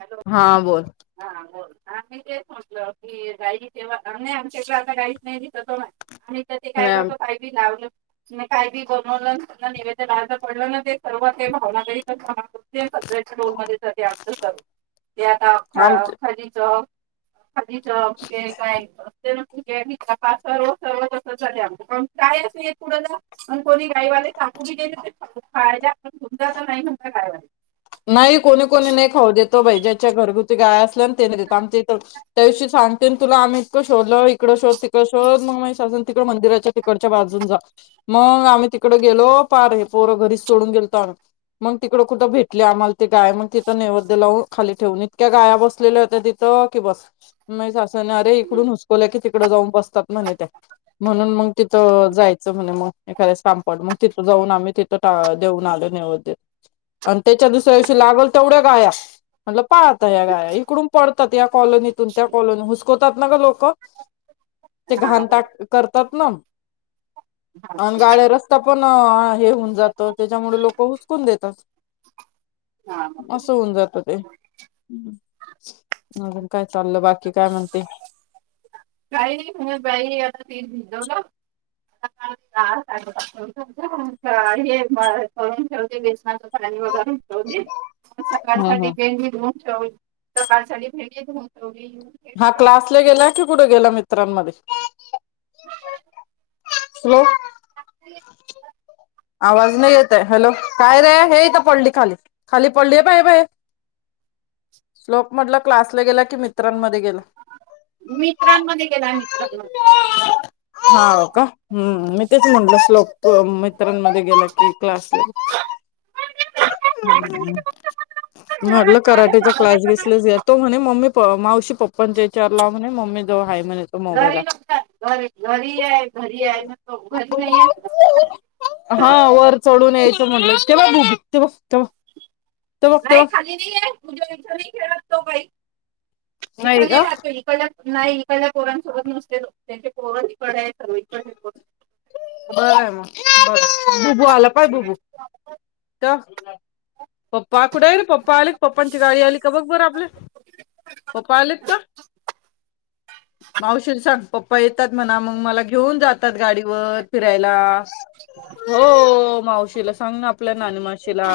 Hello हा बोल हा बोल आम्ही ते म्हटलं की गाई तेव्हा नाही आमच्याकडे आता गाईच नाही दिस तो्हा आणि तर ते काय नाही करतो काही बी लावलं काय बी बनवलं त्यांना निवेदन दय पडलं ना ते सर्व ते भावनाग सत्याच्या दोोल मध्ये तस ते आता अख आम अखा ज चौ खाली ज घ काय असते ठी आहे सर्व सर्व तसं झाले आम पण कायच नाही पुुढं जा पण कोणी गायवाले सांगू गेले खायला पण समजा तर नाही म्हणता गायवाले नाही कोणी कोणी नाही खाऊ देतो बा ज्याच्या घर ती गाय करते म्हणजे आमाच्या‌ ईध त्याविषयी सांगते तुला आम्ही इतक शोधल इकड शोध तीकडे शोध मग‌माया सासुने तीकड मंदिराच्या तिकडच्या बाजून जा मग आम्ही तिकडे गेलो पार आहे पोरं घरीच सोडून गेलो आ मग तिकड कुठं भेट तथ आम्हाला त गाय मग तिथं नैवद्य लावून खाली ठेवून इतक्या गाया बसलेल्या होत्या तिथं कि बस नय चलनारे इकडुन हसपोले कि त जाऊन बसतात म्हणे त्या म्हणून मग तिथं जायचं म्हणे मग एखाद्या काम पड मग तिथं जाऊन आम्ही तिथं देऊन आलो निव आणि त्याच्या दुसऱ्या दिवशी लागल तेवढ्या गाया म्हणलं पाहत या गाया इकडून पडतात या कॉलनीतून त्या कॉलोनी हुसकवतात ना ग लोक ते हा घणता बरोबर करतात ना हा अ गाळ्या रस्ता पण हे होऊन जात त्याच्यामुळे लोक हुसकून देतात हा बरोबर असं होऊन जात ते अजून काय चाललं बाकी की काय म्हणते काही म्हण बाई आता ती भिजवलं हे म करून ठेवते बेसनाच पाणी वगर सकाळसाठी गे पाळ साली भेटेत होतो हा क्लासला गेला की पुढे गेला मी मित्रांमध्ये ह आवाज नाही येतय हॅलो काय रे हे यथ पडली खाली खाली पडली बा हे बा शलोक म्हटलं क्लास क्लासला गेला की मित्रांमध्ये गेला मित्रांमध्ये गेला मित्रांमध्ये हा का हम्म मी तेच म्हटलं स्लोक मित्रांमध्ये गेला कि क्लास म्हटलं कराटेचा क्लास घसलाच या तो म्हणे मम्मी प मावशी पप्पांच्या एचावर लाव म्हने. मम्मी जवळ हाय. मला तर घरी मोबाईला नसतात घरी घरी आहे घरी आहे तो घरी नाही आहे तेव्हा तेव तेव नाही खाली नाही आहे मुे इथे नाही खेलकतो भाई इथं नाही मी का राहतो इकड नाही इकडल्या पोरांसोबत नसते त्यांचे पोर इकडे आहेत सर्व इकड पोर बरं आहे मग बर बुबू आल पळ बबू का पप्पा कुठे गेले पप्पा आले पप्पांची गाडी आली का बघ बरं आपले पप्पा आलेत का मावशीने सांग पप्पा येत म्ह मग मला घेऊन जात त गाडी त फिरायला हो मावशीला सांग ना आप ना माशीला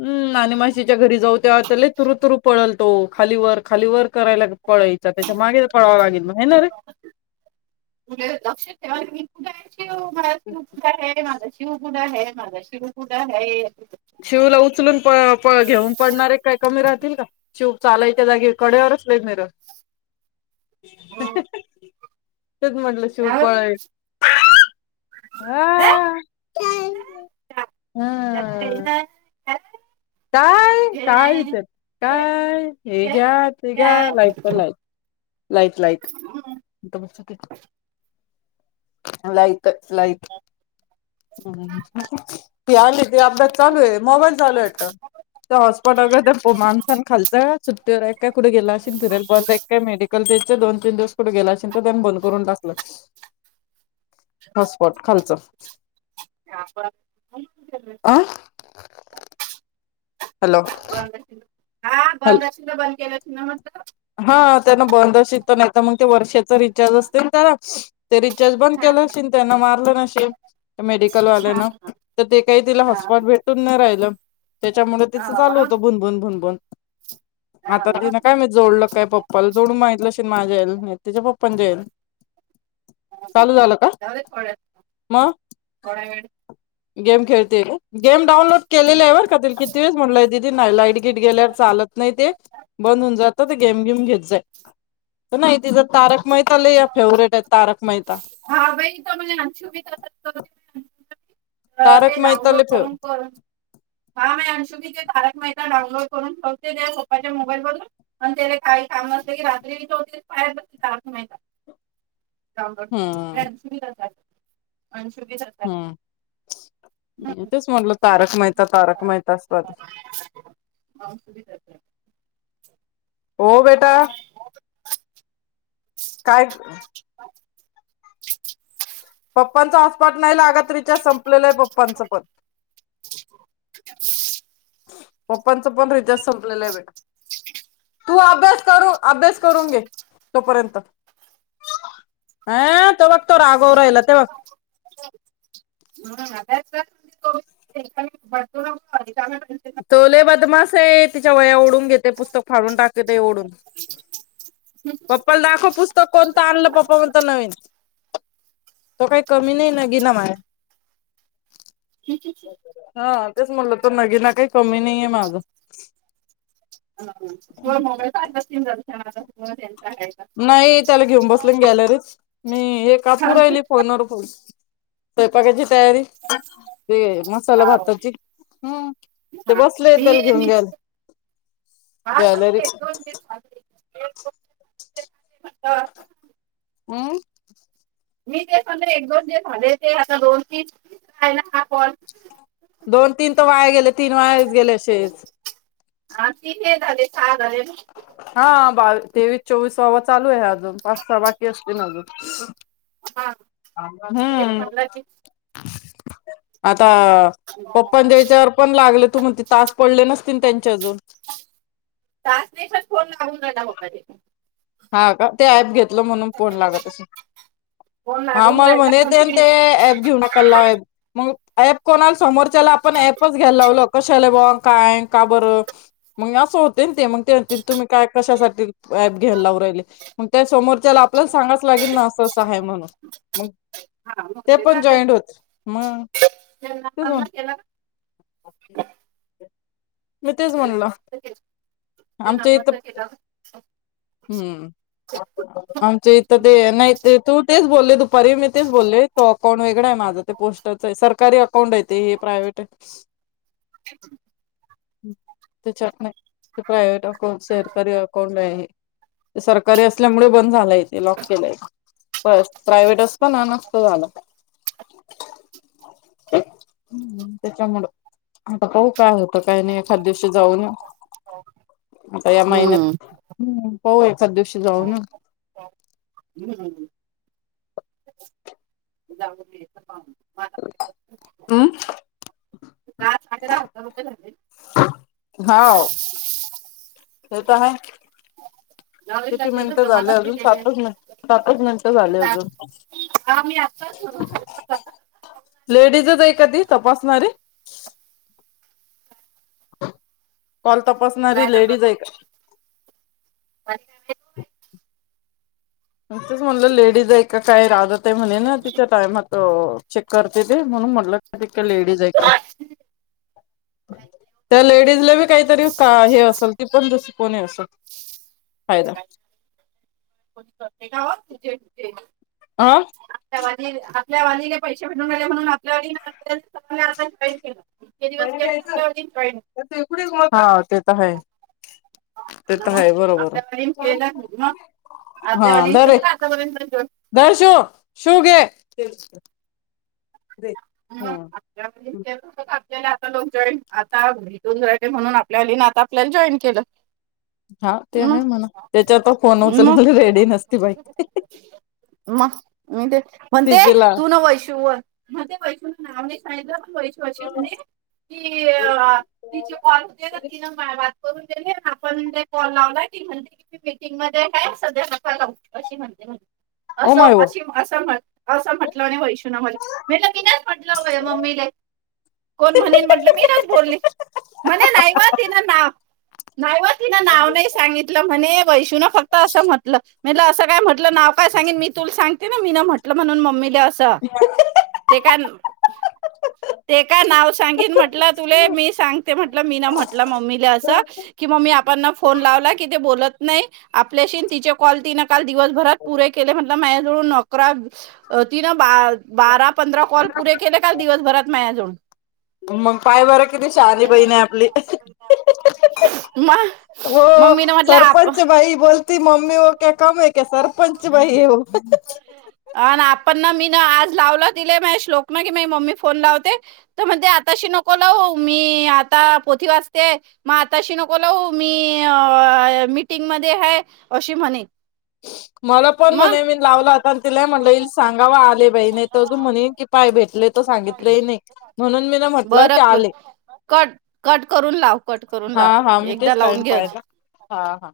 ह् ना माशीच्या घरी जाऊ त्या ल तुरु तुरु पळल तो खाली वर खाली वर करायला पळायचा त्याच्या मागे पळावा लागेल हे ना रे. लक्ष ठेवा शि मलाशी उ कुडा आहे माझ शिवपुडा आहे माझा शिर कुठ आहे शिवला उचलून प प घेऊन पडणारे काय कमी राहतील का? शिव चालायच्या जागी कडेवरच घेऊन मिरव, हम्म. [unintelligible] तेच म्हटलं शिव हा. पळ, आ.. [unintelligible] [unintelligible] काय काय, विचार काय हे घ्या, ते घ्या लाईट पण light light light, light, light. ती आली ती अभ्यास चालू आहे मोबाईल चालू ये वाटत ते हॉटस्पॉट ते मागताना खालच. तर काय कुठे गेला असशील फिरायला बंद ये काय मेडीकल त्याच्या दोन तीन दिवस कुठे गेला असशील तर त्यान बंद करून टाकलं. हॉटस्पॉट खालचं. [unintelligible] आई. आं हॅलो हा बंद असेल तर बंद केलं न मत हा त्यांना बंद अस तर नाही तर मग ते वर्षाचा रिचार्ज असते ना त्याला ते रिचार्ज बंद हा, केलं असश त्यांना मारलं नशन मेडिकल हा, वाल्याना तर ते काही तिला हा, हॉस्पिटल भेटून न राहिलं त्याच्यामुळे हा, तिचं चालू हा, होतं भुनबुून भुनबून हा, आता हा. तिन काय मी जोडलं प्पाला जो माहित मा जाईल त्याच्या पप्पन जाईल ह जा थोड्या मग थोडा वेळ गेम खेळते गेम डानलोड केलेलं आहे वर का किती वेस म्हटलय दिदी नाही लाईट गिट गेल्या चालत नाही ते बंद होऊन जात घेम घेम घेत जाई नाही तिथ तारक मेहता ल या फेवरेट आहेत तारक मेहता हा बाई तर म्हणे अंशुभी तसंच करते ते तारक मेहता डाउनलोड लय फेव करून करून हा म अंशुीचे ारक महिता डाऊनलोड करून ठेवते त्या सोपाच्या मोबाईल वरून आणि त्याला काही काम नसते की रात्री ठेवतेहेर काळखम का डाउनलोड केले अंशुभी तसा हम् तेच म्हटलं तारक मेहता तारक मेहता असतात तर हो बेटा काय पप्पांचा हसपाट नाही लागात रिच्या संपलेलं आहे पप्पांचं पत [inaudible] पप्पांच पण रिचाज संपलेलं आहे भेट तू अभ्यास करू अभ्यास करून घे तोपर्यंत ह तेघ तो रागा राहिला तेव्हा [unintelligible] चले नको. बदमास आहे तिच्या वया ओढून घेते पुस्तक फाडून टाकेत ओढून पप्पाला दाखव पुस्तक कोणतं आणलं पप्पा म्हणत नवीन तो काही कमी नाही न गी ना मला [unintelligible] तेच मुलं तर नगि ना काही कमी नाहीये माझं ह ह तु मळ काय ती झाल. हा ब [unintelligible] नाही त्याला घेऊन बसले मी गॅलरीत मी हे काकू हाव राहिली फोनवर फ स्वयंपाकाचे. तयारी ते मसाला भाताची, ते हा बसले मी त्याला घेऊन मी ग्याल पाहत होते ग्यालरीत. एक दोन हा. हम् मी ते सले एक दोन जे झाले, ते आता रोज रायला हा कॉल. दोन तीन तर वाया गेले. तीन वेळास गेले असेच. हा तिथे झाले सहा झाले ना. हा बावी तेवीस चोवीस वावा चालू आहे. अजून पाच स बाकी असतील अजून. हा. हम्म मी तेच म्हणलं की आ ता ओपनच्या याच्यावर पण लागले तू म्हणते, तास पडले नसतील त्यांचे अजून. खाऊ आला होका ते. हा का ते ऍप घेतलं म्हणून फोन लागत असे, फोन हा लागून मला राहिला म्हणे ते ते कंटिन्यू ऍप घेऊ नकाल ला मग. ॲब कोणाल समर त्याला आपण ॲप घ्यायला लावल कशाला बुवा. काय का बरं मग असं होते. ते मग तुम्ही काय कशासाठी. घेल् लावरले. म त्या समोर. त्याला आपल्याला सांगाच लागेल ना असं असं आहे. म्हणून मग हा मग ते पण झालं. जॉईंट होत मग त्यांना ते जा. म्हणलं केला का? हा की रे. मी तेच म्हणलं. ते केलं. ते आमच्या इथ नम्रता केला हम्म आमच्या इथ ते नाही तू तेच बोलले, दुपारी मी तेच बोलल तो. कोणाकडे आहे माझा त्या पोस्टच आहे. सरकारी अकाउंट आहे. ते हे प्रायव्ट. [unintelligible] ते चट नाही. ते प्रायव्हेट आ. हो शेरकीरी अकाउंट आहे. सरकारी असल्यामुळे बंद झाला, येते लॉक केलाे प्रायव्ट असत ना, नत झालं त्याच्यामुळ आता पा काय होत. काय नाही एखाद्या. च जाऊन येऊ. आता या महिन्यात. हम्म हो सदृश जाऊ ना जाऊन मला हम गग रा होता होत झाले हो तर आहे जाऊ दे किती लक्ष मिनिटं जमा झाले नसते अजून केले सातच मि सातच मिनिटं झाले अजून आम्ही आत्ताच सुरू लेडीजच एक कधी तपासणारे कॉल काय तपासणारी तर लेडीज आहे का नच म्हटलं लेडीजऐ काय राहत म्हणे ना तिच्या टायमात चेक करते ते म्हणून म्हटलं लेडीज आहे त्या लेडीज काहीतरी का हे असेल ती पणुस कोणी असत फायदा हा आतामध्येझ या वाजले पैसे भेवून आले म्हणून आपल्या व आता जॉईन केलं इतके दिवस केलं यच आपल्या वालीने जॉईन हा ते तर ह ते तर मग आहे बरोबर आपल्या वालीने केलं मग हा आपल्या वालीने रे केलं का आतापर्यंत र शू शू घे ह के आता लोक जॉईन आता भेटून झाले म्हणून आपल्या लली आता आपल्याला जॉईन केलं हा ते हम् आहे म्हणा त्याच्या आता फोन म उचलायला रेडी नसती बाई म ते म्हणते तिचेला तू न वैशि तेै नाम्ही सायदा अे म्हणे की तिचे कॉल होते तिन करून दिले आपण ज कॉल लावला की म्हणते की मीटिंग मध्ये काय सध्या नफ ला अशी म्हणते म्हण ओ असं माय ओ अशी असं म्हण असं म्हटलं आणि वैश री म्हेट की नाही म्हट म्मी कोण म्ह म्हटलं मी ना बोलली म्हणे नाही तिन ना नाही तिन नाव नाही सांगितलं म्हणे वैषूून फक्त असं म्हटलं म्हणलं असं काय म्हटलं नाव काय सांगेल मी तुला सांगते ना मी म्हटलं म्हणून मम्मी असं ते का ते का नाव सांगीन म्हटलं तुले मी सांगते म्हटलं मी न म्हटलं मम्मीला अस की मम्मी आपर्णा फोन लावला कि ते बो नाही आपल्याशी तिचे कॉल तीन काल दिवसभरात पुरे केले म्हटल मय नो करा तीन बारा पंधरा कॉल पुरे केले काल दिवसभरात माझ्याजवळून म पाय बर किती शहानी बहीण आहे आपली मग व मग मी ना म्हटलं आप सरपंच बाई बोलती मम्मी व क कम आहे का सरपंच बाई हो पण ना मी ना आज लावलं तीले मया श्लोक म की मी मम्मी फोन लावते तर म्हणते आताशी नको लावू मी आता पोथी वाचतेय म आताशी नको लावू मी मीटिंग मध्ये हाय अशी म्हणे. मला पण मग म्हणे मी लावला होता न तिला म्हटलं इला सांगाव आले बाई नाही तर अजून म्हणेन की पाय भेटले त सांगितलं नाही म्हणून मी ना म्हटलं बरं की आले कट कट करून लाव कट करून हा हा लाव मी एकदा तेच टईम लावून घे अजून पाहाला हा हा.